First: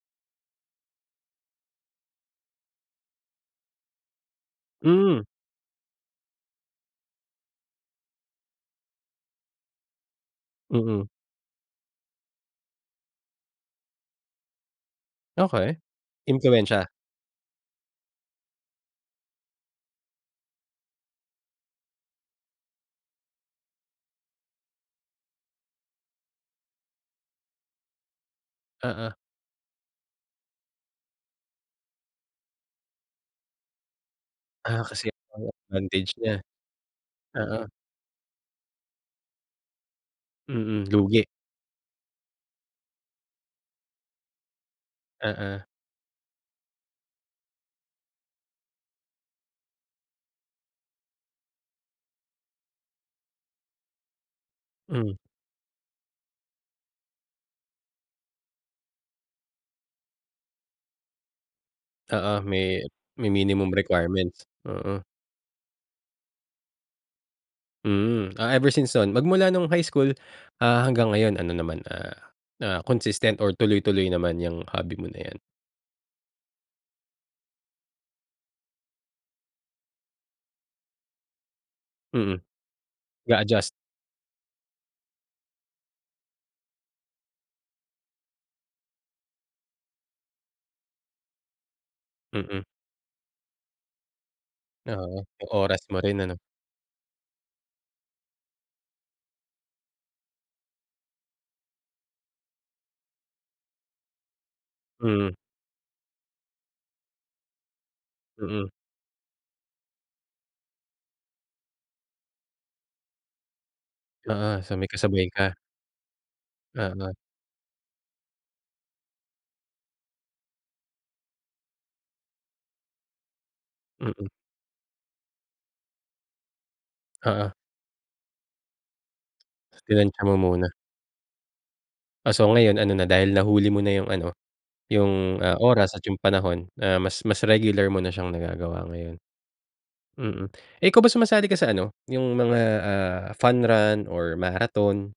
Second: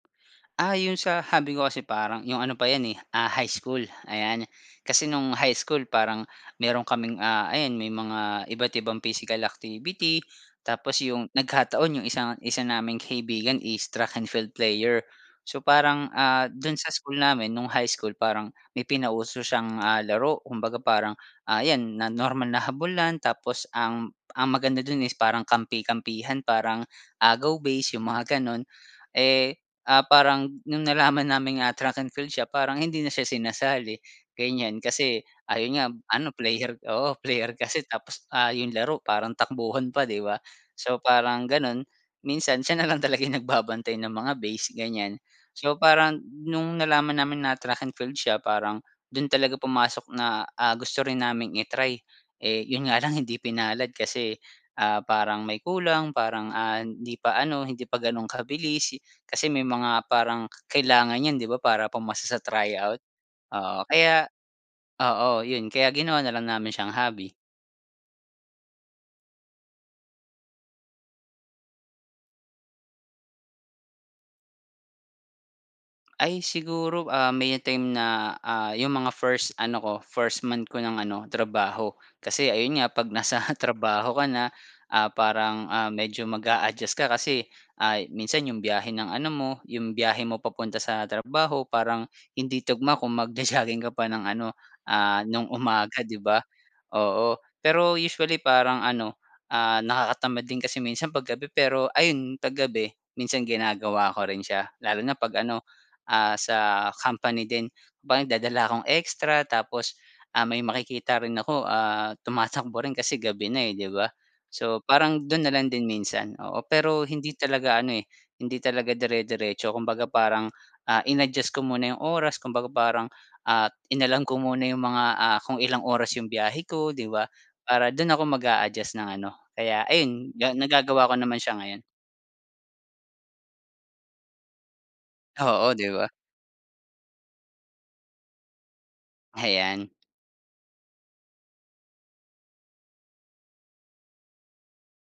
Ah, yun sa hobby ko kasi parang yung ano pa yan, eh, ah, high school, ayan. Kasi Hmm. nung high school parang meron kaming, ah, ayan may mga iba't ibang physical activity, tapos Mhm. yung nagkataon yung isang, isa naming kaibigan is track and field player. So, Okey. parang, ah, dun Impluwensya? sa school namin nung high school parang may pinauso siyang, ah, laro kumbaga parang, ah, iyan na normal na habulan tapos ang ang maganda dun is parang kampi-kampihan parang agaw base yung mga ganun, Oo. eh, ah, parang nung nalaman naming, ah, track and field siya parang hindi na siya sinasali ganiyan Ah, kasi kasi may ayun nga advantage ano niya? player oo player Oo. kasi tapos ah, yung laro parang takbuhan pa 'di ba? Mm, So, lugi. parang ganun, minsan siya nalang talaga yung nagbabantay ng mga base ganiyan. Oo. So, parang nung nalaman namin na track and field siya parang dun talaga pumasok na, ah, gusto rin naming i-try, eh, yun nga lang hindi pinalad kasi, ah, Hmm. parang may kulang, parang, ah, hindi pa ano, hindi pa ganun kabilis. Kasi may mga parang kailangan iyan 'di ba? Para pumasa sa Oo may tryout, may minimum oo kaya requirements? Mm. oo yun kaya ginawa na lang namin siyang hobby. Hmm. Ah, ever since nun magmula nung high school, ah, hanggang ngayon ano naman ah, na consistent or tuloy-tuloy naman iyang hobby mo na iyan? Ay siguro, ah, may time na, ah, yung mga first ano ko, 1st month ko ng ano trabaho Mhm. kasi ayun nga kapag nasa nag-adjust. trabaho ka na, ah, parang, ah, medyo mag-a-adjust ka kasi ay minsan yung biyahe ng ano mo, yung biyahe mo papunta sa trabaho parang hindi Mm. tugma kung mag-ja-jogging ka pa ng ano, Oo ah, nung yung oras mo umaga rin 'di ano? ba? Po pero usually parang ano, ah, nakakatamad din kasi minsan kapag gabi pero ayun pag gabi minsan ginagawa ko rin siya lalo na Mhm. kapag ano, ah, sa company din ba nagdadala Mm. akong extra tapos, ah, may makikita rin ako, ah, tumatakbo rin kasi gabi na, eh, 'di ba. Oo so So, may kasabay parang dun na ka? lang din minsan oo, pero Oo. hindi talaga ano, eh, hindi talaga dire-diretso kumbaga parang, ah, in-adjust ko muna yung oras kumbaga parang, ah, inalam Mm. ko muna yung mga, ah, kung ilang oras yung biyahe ko 'di ba Oo. para dun ako mag-a-adjust ng ano, kaya Tinantiya ayun mo ga muna. nagagawa ko naman siya ngayon. Ah, so ngayon ano na dahil nahuli mo na yung ano, yung ah, Oo, di oras at ba? yung panahon na mas mas regular mo na siyang nagagawa ngayon. Ayan. Mm, eh ikaw ba sumasali ka sa ano, yung mga ah, fun run or marathon?